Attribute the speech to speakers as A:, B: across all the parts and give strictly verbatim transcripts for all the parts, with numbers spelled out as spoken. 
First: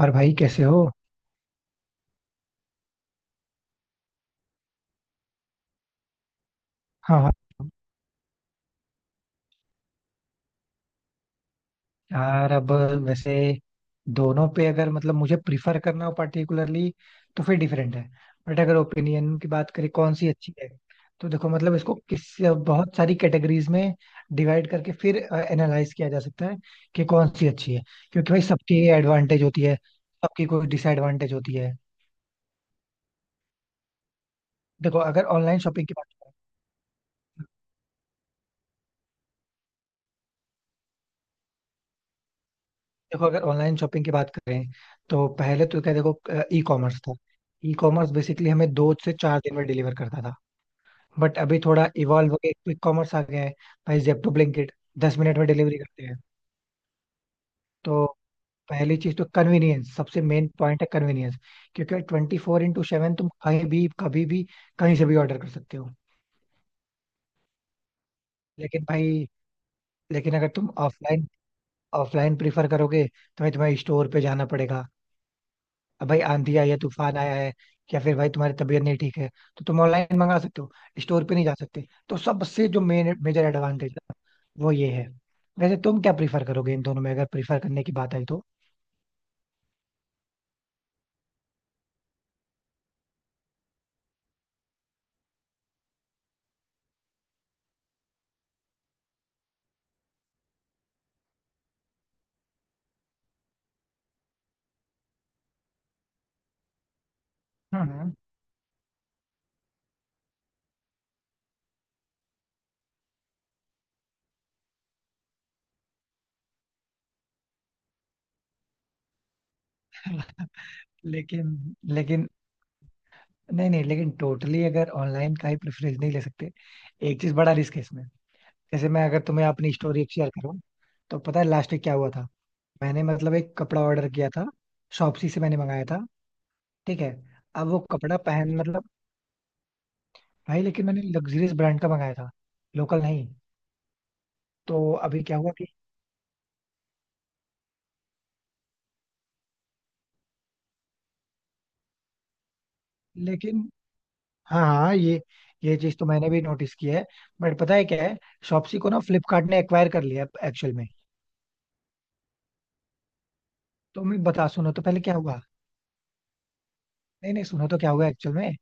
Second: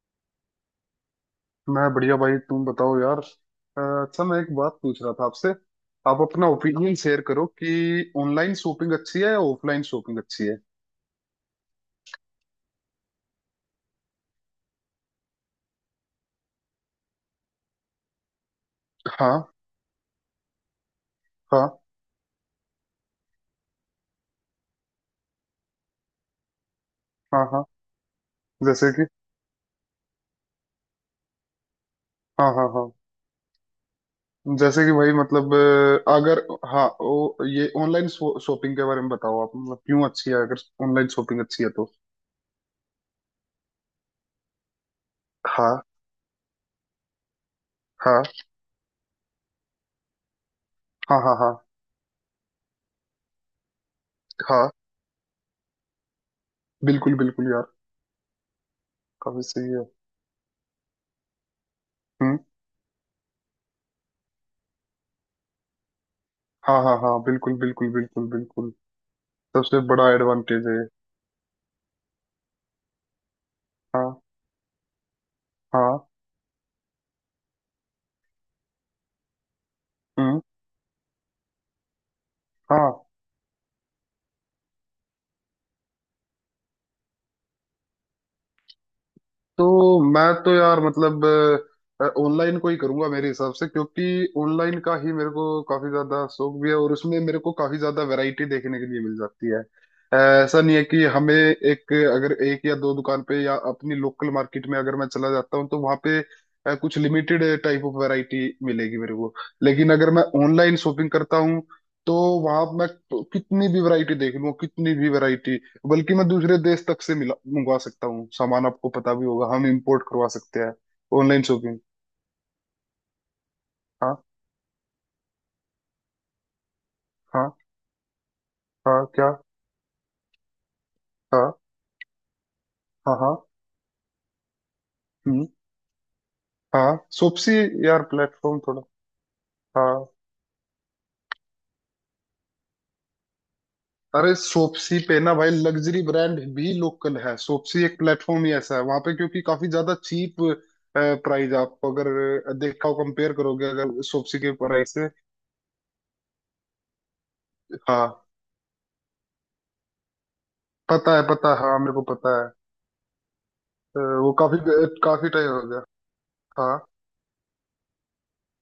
A: और भाई कैसे हो?
B: मैं बढ़िया भाई तुम बताओ यार। अ, अच्छा मैं एक बात पूछ रहा था आपसे। आप अपना ओपिनियन शेयर
A: हाँ हाँ।
B: करो कि ऑनलाइन शॉपिंग अच्छी है या ऑफलाइन शॉपिंग अच्छी है।
A: यार, अब वैसे दोनों पे अगर मतलब मुझे प्रिफर करना हो पर्टिकुलरली तो फिर डिफरेंट है। बट अगर ओपिनियन की
B: हाँ
A: बात करें कौन सी अच्छी है, तो देखो
B: हाँ
A: मतलब इसको किस बहुत सारी कैटेगरीज में डिवाइड करके फिर एनालाइज किया जा सकता है कि कौन
B: हाँ
A: सी
B: हाँ
A: अच्छी है। क्योंकि भाई सबकी
B: जैसे कि,
A: एडवांटेज होती है, सबकी कोई डिसएडवांटेज होती है।
B: हाँ हाँ हाँ। जैसे कि
A: देखो
B: भाई
A: अगर
B: मतलब
A: ऑनलाइन शॉपिंग की
B: अ,
A: बात
B: अगर, हाँ ओ, ये ऑनलाइन शॉपिंग के बारे में बताओ आप, मतलब क्यों अच्छी है? अगर ऑनलाइन शॉपिंग अच्छी है तो।
A: देखो अगर ऑनलाइन शॉपिंग की बात करें तो पहले
B: हाँ
A: तो क्या, देखो ई कॉमर्स था। ई कॉमर्स
B: हाँ
A: बेसिकली हमें दो से चार दिन में डिलीवर करता था।
B: हाँ हाँ
A: बट
B: हाँ
A: अभी थोड़ा इवॉल्व हो गया, क्विक कॉमर्स आ गया है। भाई जेप्टो,
B: हाँ,
A: ब्लिंकिट दस मिनट में डिलीवरी करते हैं।
B: बिल्कुल बिल्कुल यार।
A: तो पहली चीज तो
B: काफी सही है।
A: कन्वीनियंस, सबसे मेन पॉइंट है कन्वीनियंस। क्योंकि
B: हम्म।
A: ट्वेंटी फोर इंटू सेवन तुम कहीं भी कभी भी कहीं से भी ऑर्डर कर सकते हो।
B: हाँ हाँ हाँ, बिल्कुल बिल्कुल बिल्कुल बिल्कुल।
A: लेकिन भाई।
B: सबसे बड़ा
A: लेकिन अगर
B: एडवांटेज
A: तुम
B: है ये।
A: ऑफलाइन ऑफलाइन प्रीफर करोगे तो भाई तुम्हें स्टोर
B: हाँ
A: पे जाना पड़ेगा।
B: हाँ।
A: अब भाई आंधी आई है, तूफान आया है, या फिर भाई तुम्हारी तबीयत नहीं ठीक है, तो तुम ऑनलाइन मंगा
B: हम्म।
A: सकते हो, स्टोर पे नहीं जा सकते। तो सबसे जो
B: हाँ
A: मेन मेजर एडवांटेज है वो ये है। वैसे तुम क्या प्रीफर करोगे इन दोनों में, अगर प्रीफर करने की बात आई तो?
B: तो, मैं तो यार मतलब ऑनलाइन को ही करूंगा मेरे हिसाब से, क्योंकि ऑनलाइन का ही मेरे को काफी ज्यादा शौक भी है और उसमें मेरे को काफी ज्यादा वैरायटी देखने के लिए मिल जाती है। अ, ऐसा नहीं है कि हमें एक, अगर एक या दो दुकान पे या अपनी लोकल मार्केट में अगर मैं चला जाता हूँ तो वहाँ पे अ, कुछ limited type of
A: hmm.
B: Variety मिलेगी मेरे को। लेकिन अगर मैं ऑनलाइन शॉपिंग करता हूँ तो वहां मैं कितनी भी वैरायटी देख लूँ, कितनी भी वैरायटी, बल्कि मैं दूसरे देश तक से मिला मंगवा सकता हूँ सामान, आपको पता भी होगा हम इंपोर्ट करवा सकते हैं ऑनलाइन
A: लेकिन।
B: शॉपिंग।
A: लेकिन नहीं नहीं, लेकिन
B: हाँ
A: टोटली अगर ऑनलाइन का ही प्रेफरेंस नहीं ले सकते। एक चीज बड़ा
B: हाँ,
A: रिस्क है इसमें। जैसे मैं
B: हाँ
A: अगर
B: क्या?
A: तुम्हें अपनी स्टोरी शेयर करूं, तो पता है
B: हाँ
A: लास्ट वीक क्या हुआ था? मैंने
B: हाँ
A: मतलब
B: हाँ।
A: एक कपड़ा ऑर्डर किया था। शॉपसी से
B: हम्म।
A: मैंने मंगाया था,
B: हाँ
A: ठीक है?
B: सोप्सी,
A: अब वो
B: यार
A: कपड़ा पहन
B: प्लेटफॉर्म थोड़ा,
A: मतलब
B: हाँ
A: भाई, लेकिन मैंने लग्जरियस ब्रांड का मंगाया था, लोकल नहीं।
B: अरे
A: तो
B: सोप्सी पे
A: अभी
B: ना
A: क्या
B: भाई,
A: हुआ कि
B: लग्जरी ब्रांड भी लोकल है। सोप्सी एक प्लेटफॉर्म ही ऐसा है वहां पे क्योंकि काफी ज्यादा चीप प्राइस आपको अगर देखा हो, कंपेयर करोगे
A: लेकिन,
B: अगर सोप्सी के
A: हाँ
B: प्राइस
A: हाँ,
B: से।
A: ये ये चीज तो मैंने भी नोटिस की है। बट पता है क्या है,
B: हाँ
A: शॉप्सी को ना फ्लिपकार्ट ने एक्वायर कर लिया एक्चुअल में।
B: पता है पता है, हाँ मेरे को पता है। अ,
A: तो मैं
B: वो
A: बता
B: काफी
A: सुनो, तो पहले क्या
B: काफी
A: हुआ।
B: टाइम हो गया। हाँ
A: नहीं नहीं, सुनो तो क्या हुआ एक्चुअल में।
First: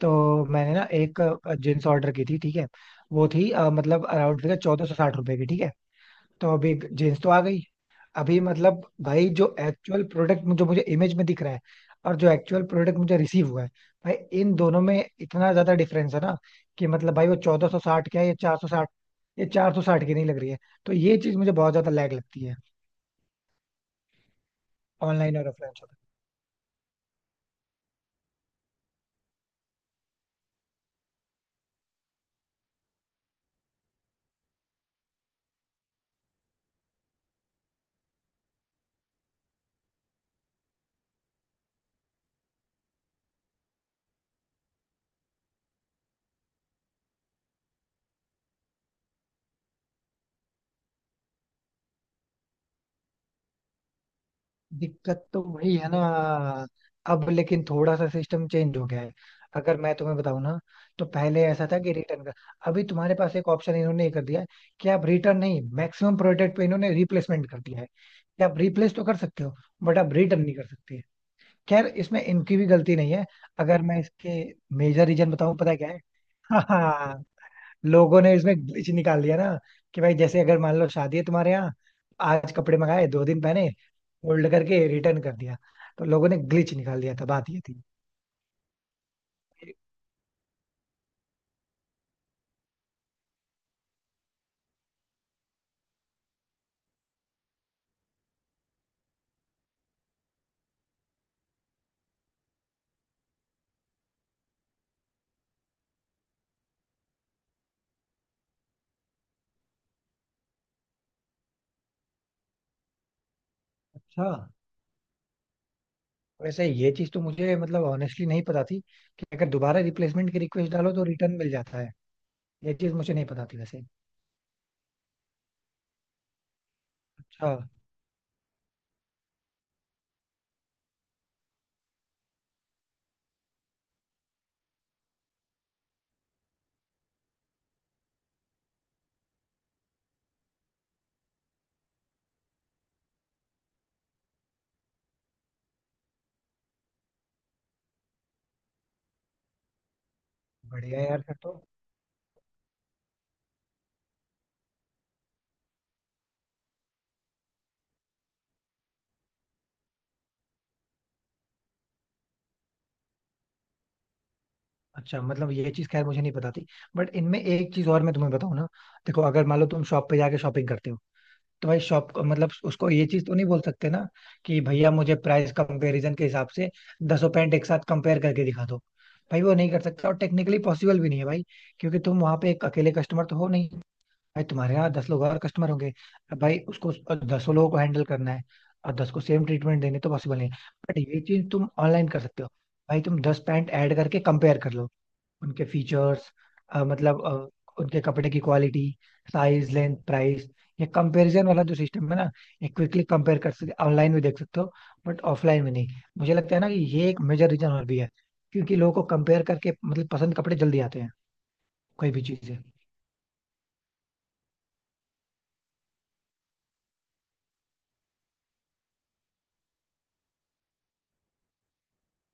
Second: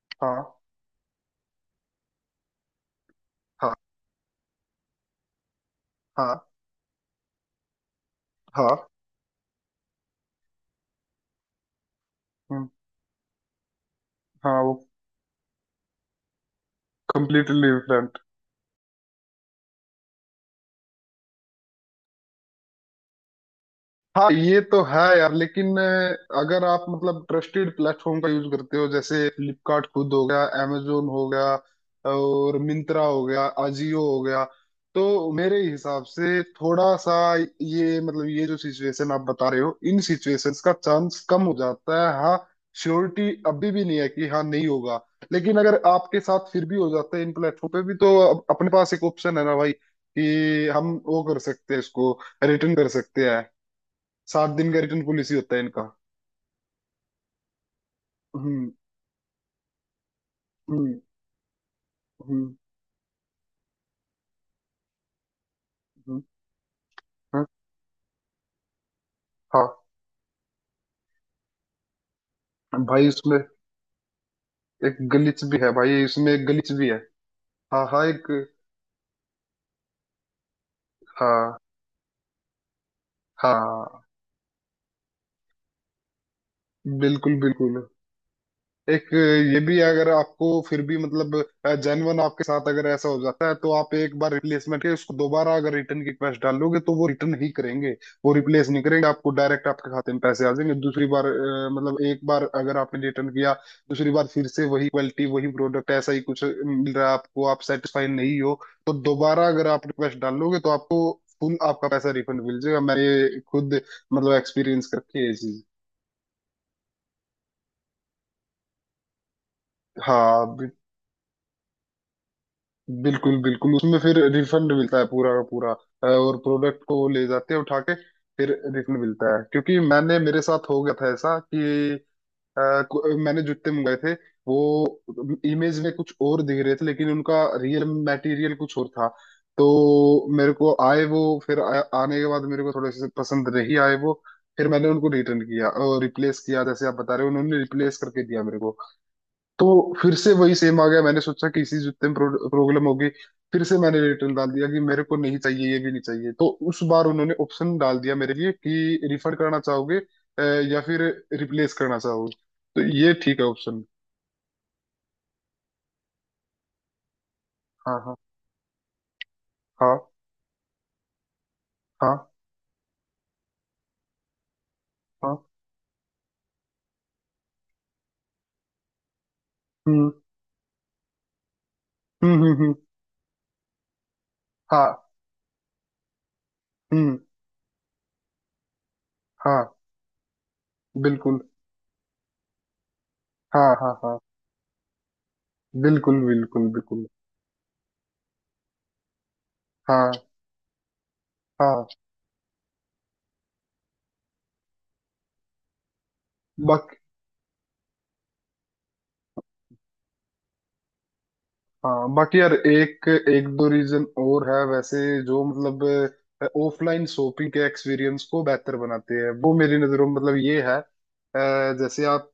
A: तो
B: हाँ
A: मैंने ना एक जींस ऑर्डर की थी, ठीक है? वो थी अ,
B: हाँ
A: मतलब अराउंड चौदह सौ साठ रुपए की, ठीक है?
B: हाँ
A: तो अभी जींस तो आ गई। अभी
B: हाँ।
A: मतलब भाई, जो एक्चुअल प्रोडक्ट जो मुझे इमेज में दिख रहा है, और जो एक्चुअल
B: हम्म,
A: प्रोडक्ट मुझे रिसीव हुआ है, भाई इन
B: हाँ वो
A: दोनों में इतना ज्यादा डिफरेंस है ना, कि मतलब भाई वो चौदह
B: कम्प्लीटली
A: सौ साठ क्या
B: डिफरेंट।
A: है, ये चार सौ साठ। ये चार सौ साठ की नहीं लग रही है। तो ये चीज मुझे बहुत ज्यादा लैग लगती है।
B: हाँ ये तो है यार,
A: ऑनलाइन और ऑफलाइन।
B: लेकिन अ, अगर आप मतलब ट्रस्टेड प्लेटफॉर्म का यूज करते हो, जैसे फ्लिपकार्ट खुद हो गया, amazon हो गया, और मिंत्रा हो गया, अजियो हो गया, तो मेरे हिसाब से थोड़ा सा ये मतलब ये जो सिचुएशन आप बता रहे हो, इन सिचुएशंस का चांस कम हो जाता है। हाँ, श्योरिटी अभी भी नहीं है कि हाँ नहीं होगा, लेकिन अगर आपके साथ फिर भी हो जाता है इन प्लेटफॉर्म पे भी, तो अप- अपने पास एक ऑप्शन है ना भाई, कि हम वो कर सकते हैं इसको, रिटर्न कर सकते हैं। सात दिन का रिटर्न
A: दिक्कत
B: पॉलिसी
A: तो
B: होता है
A: वही है
B: इनका।
A: ना। अब लेकिन थोड़ा सा सिस्टम
B: हम्म
A: चेंज हो गया है। अगर मैं तुम्हें बताऊं ना,
B: हम्म
A: तो पहले ऐसा था कि रिटर्न का।
B: हम्म
A: अभी तुम्हारे पास एक ऑप्शन इन्होंने ये कर दिया है, कि आप रिटर्न नहीं, मैक्सिमम
B: हम्म,
A: प्रोडक्ट पे इन्होंने
B: हाँ
A: रिप्लेसमेंट कर दिया है, कि आप रिप्लेस तो कर सकते हो
B: हाँ।
A: बट आप रिटर्न नहीं कर सकते। खैर इसमें इनकी भी गलती
B: भाई
A: नहीं है।
B: उसमें
A: अगर मैं इसके
B: एक
A: मेजर रीजन
B: गलीच
A: बताऊं,
B: भी है,
A: पता है क्या
B: भाई इसमें एक गलीच भी है।
A: है?
B: हाँ हाँ
A: लोगों
B: एक,
A: ने इसमें ग्लिच निकाल दिया ना, कि भाई जैसे अगर मान लो शादी है तुम्हारे
B: हाँ
A: यहाँ, आज कपड़े मंगाए, दो दिन पहने,
B: हाँ,
A: फोल्ड करके रिटर्न कर दिया। तो लोगों ने ग्लिच निकाल दिया था,
B: बिल्कुल
A: बात ये
B: बिल्कुल।
A: थी।
B: एक ये भी है, अगर आपको फिर भी मतलब जेन्युइन आपके साथ अगर ऐसा हो जाता है, तो आप एक बार रिप्लेसमेंट के उसको दोबारा अगर रिटर्न की रिक्वेस्ट डालोगे तो वो रिटर्न ही करेंगे, वो रिप्लेस नहीं करेंगे। आपको डायरेक्ट आपके खाते में पैसे आ जाएंगे दूसरी बार। अ, मतलब एक बार अगर आपने रिटर्न किया, दूसरी बार फिर से वही क्वालिटी वही प्रोडक्ट ऐसा ही कुछ मिल रहा है आपको, आप सेटिस्फाई नहीं हो, तो दोबारा अगर आप रिक्वेस्ट डालोगे तो आपको फुल आपका पैसा रिफंड मिल जाएगा। मैंने खुद
A: अच्छा।
B: मतलब एक्सपीरियंस करके ये चीज।
A: वैसे ये चीज तो मुझे मतलब ऑनेस्टली नहीं पता थी, कि अगर दोबारा रिप्लेसमेंट की
B: हाँ
A: रिक्वेस्ट डालो तो रिटर्न मिल जाता है। ये चीज मुझे नहीं
B: बिल्कुल
A: पता थी
B: बिल्कुल,
A: वैसे।
B: उसमें फिर रिफंड मिलता है पूरा का पूरा। अ, और प्रोडक्ट को वो ले
A: अच्छा।
B: जाते हैं उठा के, फिर रिफंड मिलता है। क्योंकि मैंने, मेरे साथ हो गया था ऐसा कि अ, कु- मैंने जूते मंगाए थे, वो इमेज में कुछ और दिख रहे थे लेकिन उनका रियल मटेरियल कुछ और था। तो मेरे को आए वो, फिर आ, आने के बाद मेरे को थोड़े से पसंद नहीं आए वो। फिर मैंने उनको रिटर्न किया और रिप्लेस किया, जैसे आप बता रहे हो उन्होंने रिप्लेस करके दिया मेरे को। तो फिर से वही सेम आ
A: बढ़िया
B: गया, मैंने
A: यार, फिर
B: सोचा
A: तो।
B: कि इसी जूते में प्रॉब्लम होगी। फिर से मैंने रिटर्न डाल दिया कि मेरे को नहीं चाहिए, ये भी नहीं चाहिए। तो उस बार उन्होंने ऑप्शन डाल दिया मेरे लिए कि रिफंड करना चाहोगे अ, या फिर रिप्लेस करना चाहोगे। तो ये ठीक है ऑप्शन।
A: अच्छा, मतलब ये चीज खैर मुझे नहीं पता थी। बट इनमें एक चीज
B: हाँ
A: और
B: हाँ
A: मैं तुम्हें बताऊं ना, देखो अगर मान लो तुम
B: हाँ
A: शॉप पे जाके शॉपिंग करते हो, तो भाई शॉप
B: हाँ
A: मतलब उसको ये चीज तो नहीं बोल सकते ना, कि भैया मुझे
B: हाँ।
A: प्राइस कंपैरिजन के हिसाब से दसों पैंट एक साथ कंपेयर करके दिखा दो। भाई वो नहीं कर सकता,
B: हम्म
A: और टेक्निकली पॉसिबल भी नहीं है भाई। क्योंकि तुम
B: हम्म
A: वहां पे
B: हम्म
A: एक
B: हम्म,
A: अकेले कस्टमर तो हो नहीं, भाई तुम्हारे यहाँ
B: हाँ।
A: दस लोग और कस्टमर होंगे। अब भाई उसको
B: हम्म।
A: दसों लोगों को हैंडल करना है, और दस को सेम
B: हाँ
A: ट्रीटमेंट देने तो पॉसिबल नहीं है। बट ये
B: बिल्कुल।
A: चीज तुम ऑनलाइन कर सकते हो। भाई तुम दस पैंट
B: हाँ हाँ
A: ऐड
B: हाँ,
A: करके कंपेयर कर लो, उनके
B: बिल्कुल
A: फीचर्स,
B: बिल्कुल बिल्कुल।
A: मतलब अ, उनके कपड़े की क्वालिटी, साइज, लेंथ,
B: हाँ
A: प्राइस। ये कंपैरिजन वाला जो सिस्टम है ना, ये क्विकली कंपेयर कर सकते, ऑनलाइन भी देख सकते हो, बट ऑफलाइन में नहीं। मुझे लगता है ना कि
B: हाँ
A: ये एक मेजर रीजन और भी है। क्योंकि लोगों को कंपेयर करके मतलब पसंद कपड़े जल्दी आते हैं।
B: हाँ
A: कोई भी
B: बाकी
A: चीज़
B: यार,
A: है।
B: एक एक दो रीजन और है वैसे, जो मतलब ऑफलाइन शॉपिंग के एक्सपीरियंस को बेहतर बनाते हैं। वो मेरी नजरों में मतलब ये है, अ, जैसे आप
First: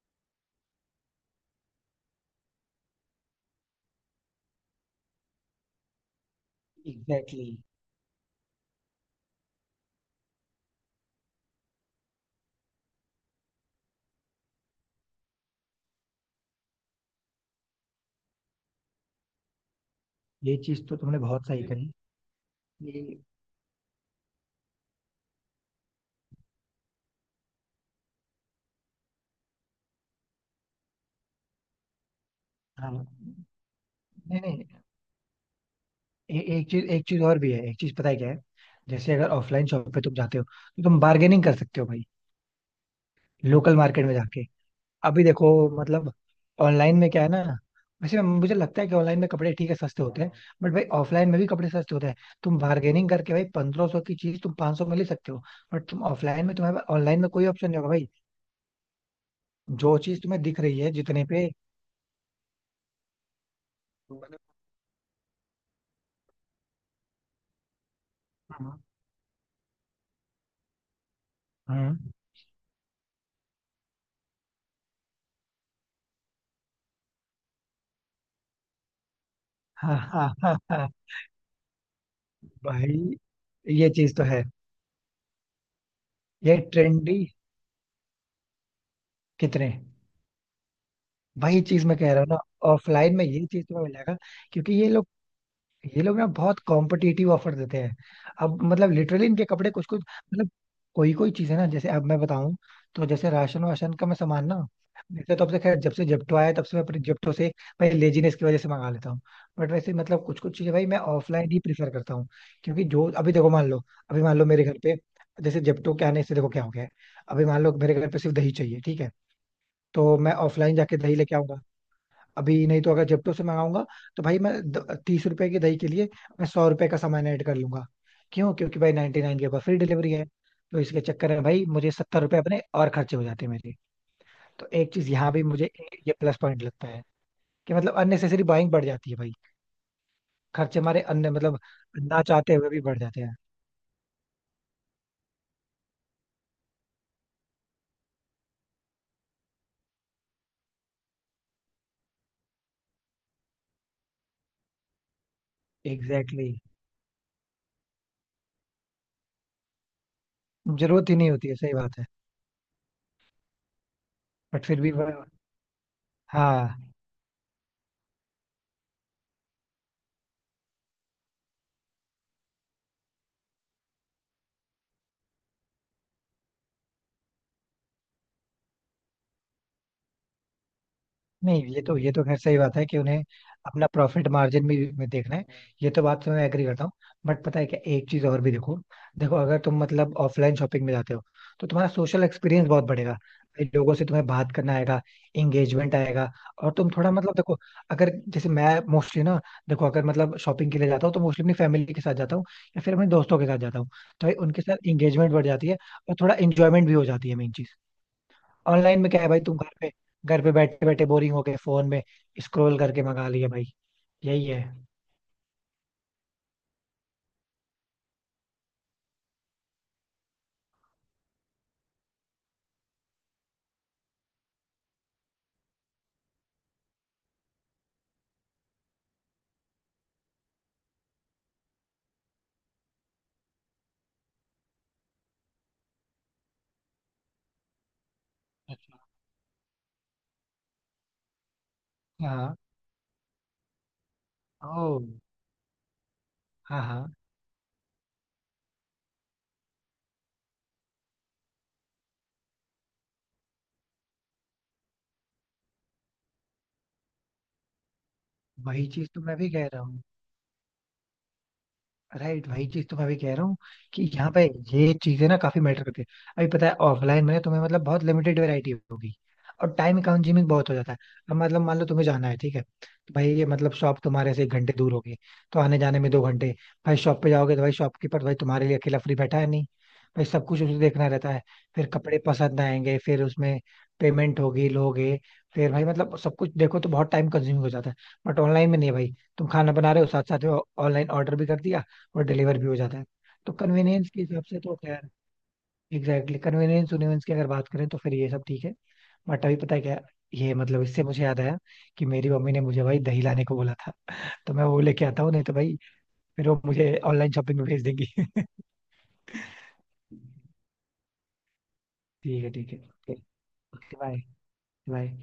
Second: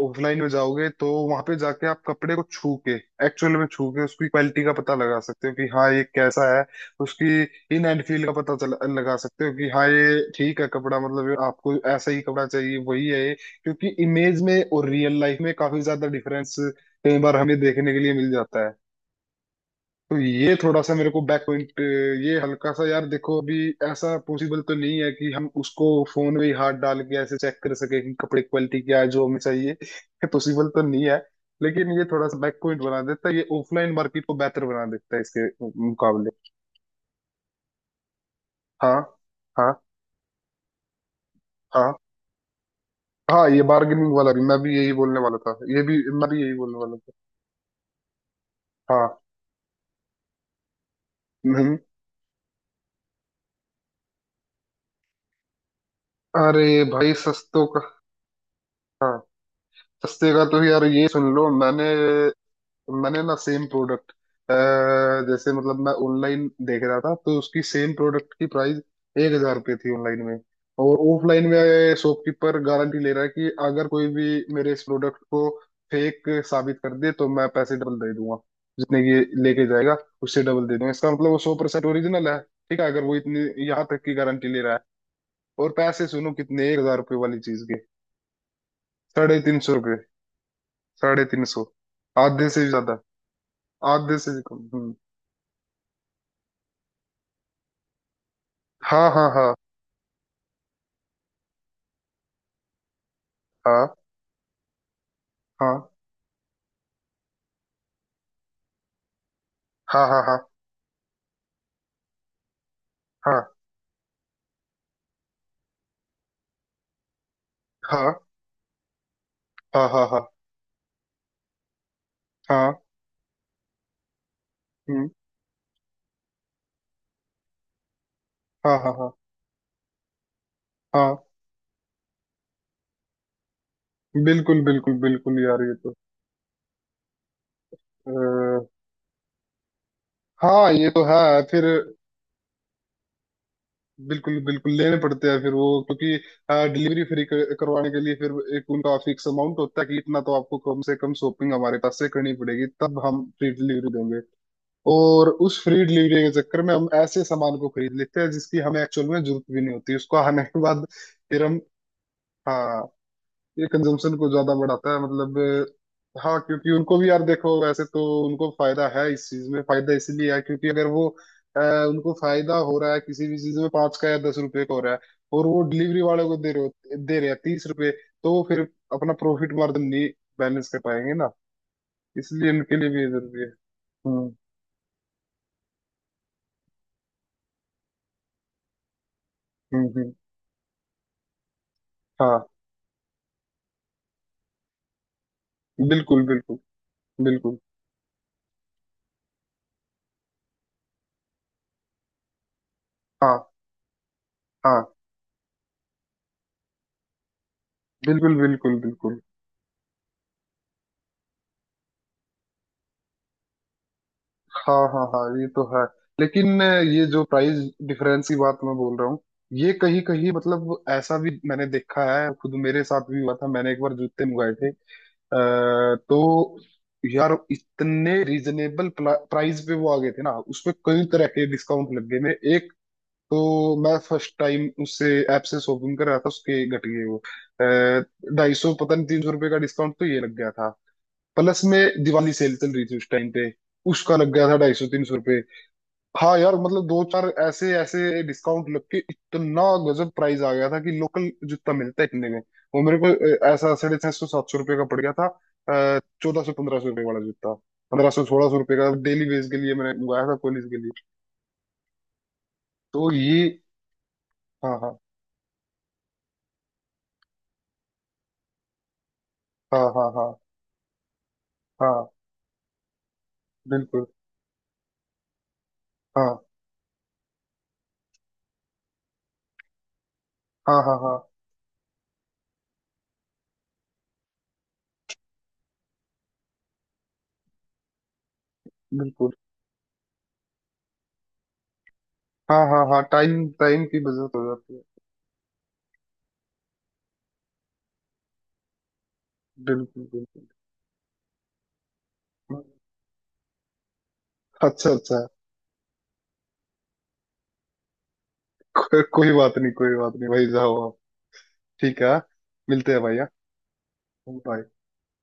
B: ऑफलाइन में जाओगे तो वहां पे जाके आप कपड़े को छू के, एक्चुअल में छू के उसकी क्वालिटी का पता लगा सकते हो कि हाँ ये कैसा है, उसकी
A: एग्जैक्टली, exactly।
B: इन एंड फील का पता चला लगा सकते हो कि हाँ ये ठीक है कपड़ा, मतलब आपको ऐसा ही कपड़ा चाहिए वही है ये। क्योंकि इमेज में और रियल लाइफ में काफी ज्यादा डिफरेंस कई बार हमें देखने के लिए मिल जाता है। तो ये
A: ये
B: थोड़ा
A: चीज
B: सा
A: तो
B: मेरे
A: तुमने
B: को बैक
A: बहुत सही
B: पॉइंट,
A: कही।
B: ये हल्का सा यार
A: ये,
B: देखो अभी, ऐसा पॉसिबल तो नहीं है कि हम उसको फोन में ही हाथ डाल के ऐसे चेक कर सके कि कपड़े की क्वालिटी क्या है जो हमें चाहिए ये पॉसिबल तो नहीं है। लेकिन ये थोड़ा सा बैक पॉइंट बना
A: हाँ।
B: देता है, ये ऑफलाइन मार्केट को
A: नहीं
B: बेहतर
A: नहीं।
B: बना देता है इसके मुकाबले।
A: ए, एक चीज, एक चीज और भी है, एक चीज पता है क्या है?
B: हाँ
A: जैसे अगर ऑफलाइन
B: हाँ
A: शॉप पे तुम जाते हो, तो तुम बार्गेनिंग कर सकते हो
B: हाँ,
A: भाई,
B: हाँ ये
A: लोकल मार्केट
B: बार्गेनिंग
A: में
B: वाला भी
A: जाके।
B: मैं भी यही बोलने
A: अभी
B: वाला
A: देखो,
B: था, ये भी
A: मतलब
B: मैं भी यही बोलने वाला
A: ऑनलाइन में
B: था।
A: क्या है ना, वैसे मुझे लगता है कि
B: हाँ,
A: ऑनलाइन में कपड़े ठीक है सस्ते होते हैं, बट भाई ऑफलाइन में भी कपड़े
B: नहीं
A: सस्ते होते हैं। तुम बार्गेनिंग करके भाई पंद्रह सौ की चीज तुम 500 सौ में ले सकते हो। बट तुम ऑफलाइन में,
B: अरे
A: तुम्हारे पास
B: भाई,
A: ऑनलाइन में कोई
B: सस्तों
A: ऑप्शन नहीं
B: का।
A: होगा भाई,
B: हाँ
A: जो चीज
B: सस्ते
A: तुम्हें
B: का
A: दिख
B: तो
A: रही
B: यार
A: है
B: ये
A: जितने
B: सुन
A: पे।
B: लो, मैंने मैंने ना सेम प्रोडक्ट,
A: हम्म
B: जैसे मतलब मैं ऑनलाइन देख रहा था तो उसकी सेम प्रोडक्ट की प्राइस एक हज़ार रुपये थी ऑनलाइन में। और ऑफलाइन में
A: हम्म,
B: शॉपकीपर गारंटी ले रहा है कि अगर कोई भी मेरे इस प्रोडक्ट को फेक साबित कर दे तो मैं पैसे डबल दे दूंगा, जितने की ये लेके जाएगा
A: हाँ हाँ
B: उससे
A: हाँ
B: डबल दे
A: हाँ।
B: दूंगा। इसका मतलब वो सौ परसेंट ओरिजिनल है, ठीक है अगर
A: भाई
B: वो इतनी यहाँ
A: ये
B: तक की
A: चीज तो है।
B: गारंटी ले रहा है। और पैसे सुनो
A: ये
B: कितने, एक हजार
A: ट्रेंडी।
B: रुपये वाली चीज के साढ़े तीन
A: कितने।
B: सौ रुपये साढ़े तीन
A: वही
B: सौ
A: चीज मैं कह रहा हूँ ना,
B: आधे से भी ज्यादा,
A: ऑफलाइन में ये चीज तुम्हें मिल जाएगा।
B: आधे से भी कम।
A: क्योंकि ये
B: हम्म।
A: लोग ये लोग ना बहुत कॉम्पिटिटिव ऑफर देते हैं। अब मतलब
B: हाँ
A: लिटरली
B: हाँ
A: इनके
B: हाँ
A: कपड़े कुछ कुछ मतलब, कोई कोई चीज है ना, जैसे अब मैं बताऊं। तो जैसे राशन
B: हाँ
A: वाशन का मैं सामान ना, वैसे तो अब से खैर जब से जेप्टो आया है, तब से मैं अपने जेप्टो से भाई लेजीनेस की वजह से मंगा लेता हूँ। बट वैसे
B: हाँ हाँ
A: मतलब
B: हाँ
A: कुछ कुछ चीजें भाई मैं ऑफलाइन ही प्रीफर करता हूँ। क्योंकि जो अभी देखो,
B: हाँ
A: मान लो, अभी मान लो मेरे घर पे, जैसे जेप्टो के आने से देखो क्या हो गया है। अभी मान लो मेरे घर
B: हाँ
A: पे सिर्फ दही चाहिए, ठीक है?
B: हाँ हाँ हाँ
A: तो
B: हाँ
A: मैं ऑफलाइन जाके दही लेके आऊंगा। अभी
B: हाँ।
A: नहीं तो अगर जेप्टो से मंगाऊंगा, तो भाई मैं द-
B: हम्म,
A: तीस रुपए की दही के लिए मैं सौ रुपए का सामान ऐड कर लूंगा। क्यों?
B: हाँ
A: क्योंकि
B: हाँ
A: भाई
B: हाँ
A: नाइनटी नाइन के ऊपर फ्री डिलीवरी है, तो इसके
B: हाँ,
A: चक्कर में भाई मुझे सत्तर रुपए अपने और खर्चे हो जाते हैं मेरे।
B: बिल्कुल
A: तो एक
B: बिल्कुल
A: चीज यहाँ
B: बिल्कुल
A: भी
B: यार
A: मुझे
B: ये तो,
A: ये प्लस पॉइंट लगता है, कि मतलब
B: अ,
A: अननेसेसरी बाइंग बढ़ जाती है भाई,
B: हाँ
A: खर्चे
B: ये
A: हमारे
B: तो
A: अन्य
B: है।
A: मतलब
B: फिर
A: ना चाहते हुए भी बढ़ जाते हैं।
B: बिल्कुल बिल्कुल, लेने पड़ते हैं फिर वो। क्योंकि डिलीवरी फ्री करवाने के लिए फिर एक उनका फिक्स अमाउंट होता है कि इतना तो आपको कम से कम शॉपिंग हमारे पास से करनी पड़ेगी तब हम फ्री डिलीवरी देंगे। और उस फ्री डिलीवरी के
A: एग्जैक्टली,
B: चक्कर में हम ऐसे सामान को खरीद लेते हैं जिसकी हमें एक्चुअल में जरूरत भी नहीं होती उसको आने के
A: exactly।
B: बाद।
A: जरूरत ही नहीं
B: फिर
A: होती है,
B: हम,
A: सही बात है।
B: हाँ ये कंजम्पशन को ज्यादा
A: बट फिर भी,
B: बढ़ाता है मतलब। अ, हाँ क्योंकि
A: हाँ।
B: उनको भी यार देखो, वैसे तो उनको फायदा है इस चीज में। फायदा इसलिए है क्योंकि अगर वो अ, उनको फायदा हो रहा है किसी भी चीज में पाँच का या दस रुपए का हो रहा है, और वो डिलीवरी वाले को दे रहे हो, दे रहे हैं तीस रुपए, तो वो फिर अपना प्रॉफिट मार्जिन नहीं बैलेंस कर पाएंगे ना।
A: नहीं, ये तो, ये तो खैर
B: इसलिए
A: सही बात
B: उनके
A: है
B: लिए
A: कि
B: भी ये
A: उन्हें
B: जरूरी है।
A: अपना प्रॉफिट
B: हम्म
A: मार्जिन भी में देखना है। ये तो बात से मैं एग्री करता हूँ। बट पता है क्या, एक चीज और भी देखो। देखो अगर तुम
B: हम्म हम्म।
A: मतलब ऑफलाइन शॉपिंग में जाते हो, तो तुम्हारा सोशल
B: हाँ
A: एक्सपीरियंस बहुत बढ़ेगा भाई, लोगों से तुम्हें बात करना आएगा, एंगेजमेंट
B: बिल्कुल
A: आएगा।
B: बिल्कुल
A: और तुम थोड़ा मतलब
B: बिल्कुल,
A: देखो, अगर जैसे मैं मोस्टली ना, देखो अगर मतलब शॉपिंग के लिए जाता हूँ तो मोस्टली अपनी फैमिली के साथ जाता हूँ, या फिर अपने
B: हाँ
A: दोस्तों के साथ जाता हूँ। तो भाई उनके साथ
B: हाँ,
A: एंगेजमेंट बढ़ जाती है, और थोड़ा इंजॉयमेंट भी हो जाती है, मेन चीज।
B: बिल्कुल बिल्कुल
A: ऑनलाइन में
B: बिल्कुल।
A: क्या है भाई, तुम घर पे घर पे बैठे बैठे बोरिंग हो गए, फोन में स्क्रॉल करके मंगा लिया भाई, यही है।
B: हाँ हाँ हाँ ये तो है। लेकिन ये जो प्राइस डिफरेंस की बात मैं बोल रहा हूँ, ये कहीं कहीं मतलब ऐसा भी मैंने देखा है, खुद मेरे साथ भी हुआ था। मैंने एक बार जूते मंगाए थे, आ, तो यार इतने रीजनेबल प्राइस पे वो आ गए थे ना, उसपे कई तरह के डिस्काउंट लग गए। मैं एक, तो मैं फर्स्ट टाइम उससे ऐप से शॉपिंग कर रहा था, उसके घट गए वो ढाई सौ पता
A: अच्छा,
B: नहीं तीन सौ रुपये का डिस्काउंट तो ये लग गया था। प्लस में दिवाली सेल
A: हाँ
B: चल रही थी उस टाइम पे, उसका लग गया था ढाई सौ
A: ओ,
B: तीन सौ हाँ यार
A: हाँ
B: मतलब दो
A: हाँ।
B: चार ऐसे ऐसे डिस्काउंट लग के इतना गजब प्राइस आ गया था कि लोकल जितना मिलता है इतने में वो मेरे को अ, ऐसा साढ़े छह सौ सात सौ रुपये का पड़ गया था, चौदह सौ पंद्रह सौ रुपये वाला जूता। पंद्रह सौ सोलह सौ रुपये
A: वही
B: का
A: चीज तो
B: डेली
A: मैं
B: वेज
A: भी
B: के
A: कह
B: लिए
A: रहा
B: मैंने
A: हूँ।
B: मंगाया था, कॉलेज के लिए।
A: राइट, वही चीज तो मैं
B: तो
A: भी कह
B: ये,
A: रहा हूँ, कि यहाँ पे
B: हाँ
A: ये
B: हाँ
A: चीजें ना काफी मैटर करती है। अभी पता है ऑफलाइन में ना तुम्हें मतलब बहुत लिमिटेड वैरायटी होगी, और
B: हाँ
A: टाइम
B: हाँ हाँ
A: कंज्यूमिंग बहुत हो जाता है। अब मतलब मान लो तुम्हें
B: हाँ
A: जाना है, ठीक है, तो भाई ये मतलब शॉप
B: बिल्कुल,
A: तुम्हारे से एक घंटे दूर होगी, तो आने जाने में दो
B: हाँ
A: घंटे भाई शॉप पे जाओगे तो भाई शॉपकीपर भाई तुम्हारे लिए अकेला फ्री बैठा है नहीं, भाई सब कुछ उसे
B: हाँ हाँ
A: देखना
B: हाँ
A: रहता है। फिर कपड़े पसंद आएंगे, फिर उसमें पेमेंट होगी, लोगे, फिर भाई मतलब सब कुछ देखो तो बहुत टाइम कंज्यूमिंग हो जाता है। बट ऑनलाइन में नहीं है भाई।
B: बिल्कुल।
A: तुम खाना बना रहे हो, साथ साथ में ऑनलाइन ऑर्डर भी कर दिया और
B: हाँ
A: डिलीवर भी हो
B: हाँ
A: जाता
B: हाँ,
A: है।
B: टाइम
A: तो
B: टाइम की
A: कन्वीनियंस के
B: बचत हो
A: हिसाब से
B: जाती
A: तो
B: है।
A: खैर, एग्जैक्टली कन्वीनियंस उन्वीनियंस की अगर बात करें तो फिर ये सब ठीक है। बट अभी पता है क्या,
B: बिल्कुल बिल्कुल।
A: ये मतलब इससे मुझे याद आया कि मेरी मम्मी ने मुझे भाई दही लाने को बोला था, तो मैं वो
B: अच्छा
A: लेके
B: अच्छा,
A: आता हूँ, नहीं तो भाई फिर वो मुझे ऑनलाइन शॉपिंग में भेज देंगी।
B: को, कोई बात नहीं कोई बात नहीं भाई, जाओ आप। ठीक है हाँ?
A: ठीक है, ठीक है।
B: मिलते हैं भाई, हाँ?
A: बाय।
B: हुट है।
A: बाय।